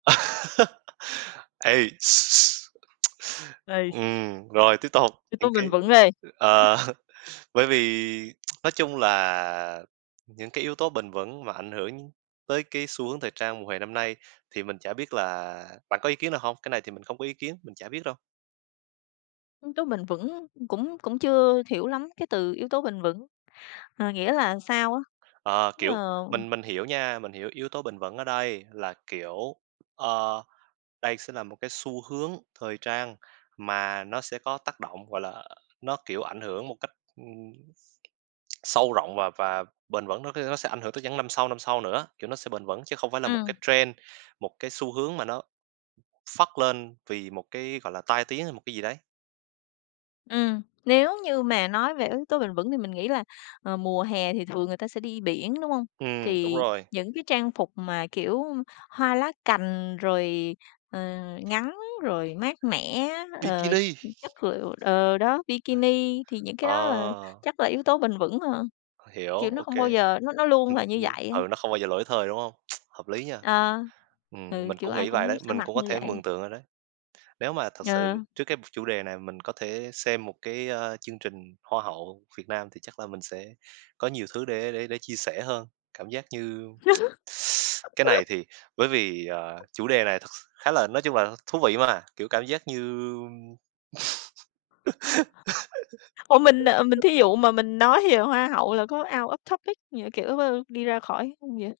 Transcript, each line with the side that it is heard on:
right: Uầy,
left: Uầy, s
right: Ừm, rồi tiếp tục,
left: Yếu tố
right: những
left: bền
right: cái
left: vững đây.
right: ờ, bởi vì nói chung là những cái yếu tố bền vững mà ảnh hưởng tới cái xu hướng thời trang mùa hè năm nay thì mình chả biết là bạn có ý kiến nào hông? Cái này thì mình không có ý kiến, mình chả biết đâu.
left: Yếu tố bền vững, cũng cũng chưa hiểu lắm cái từ yếu tố bền vững. Ờ, nghĩa là sao á?
right: Ờ, kiểu,
left: Ờ.
right: mình mình hiểu nha. Mình hiểu yếu tố bền vững ở đây là, kiểu, ờ, đây sẽ là một cái xu hướng thời trang, mà nó sẽ có tác động, gọi là, nó, kiểu, ảnh hưởng một cách, ừm, sâu rộng, và và bền vững, nó, kiểu, nó sẽ ảnh hưởng tới những năm sau, năm sau nữa. Kiểu, nó sẽ bền vững chứ không phải là một
left: Ừm.
right: cái trend, một cái xu hướng mà nó phất lên vì một cái, gọi là, tai tiếng hay một cái gì đấy.
left: Ừm, nếu như mà nói về yếu tố bền vững thì mình nghĩ là, ờ, mùa hè thì thường người ta sẽ đi biển, đúng hông?
right: Ừm, đúng
left: Thì
right: rồi.
left: những cái trang phục mà, kiểu, hoa lá cành, rồi, ờ, ngắn, rồi mát mẻ, ờ,
right: Bikini.
left: chất lượng ờ, đó, bikini thì
right: [unintelligible]
left: những cái đó là
right: Ờ.
left: chắc là yếu tố bền vững hơn,
right: Hiểu,
left: kiểu, nó
right: OK.
left: không bao giờ nó nó luôn
right: Ừm,
left: là như
right: ừm,
left: vậy á.
right: ừ, nó không bao giờ lỗi thời, đúng hông? Hợp lý nha,
left: Ờ,
right: ừm,
left: ừ,
right: mình
left: kiểu,
right: cũng
left: ai
right: nghĩ vậy
left: cũng
right: đấy,
left: sẽ
right: mình
left: mặc
right: cũng có
left: như
right: thể
left: vậy.
right: mường tượng rồi đấy. Nếu mà thật sự
left: Ờ.
right: trước cái chủ đề này mình có thể xem một cái, a, chương trình hoa hậu Việt Nam, thì chắc là mình sẽ có nhiều thứ để để để chia sẻ hơn. Cảm giác như Cái này thì bởi vì, ờ, chủ đề này thật s khá là nói chung là thú vị mà, kiểu, cảm giác như
left: Ủa, mình, ờ, mình thí dụ mà mình nói về hoa hậu là có out of topic như kiểu, ơ, đi ra khỏi hông vậy?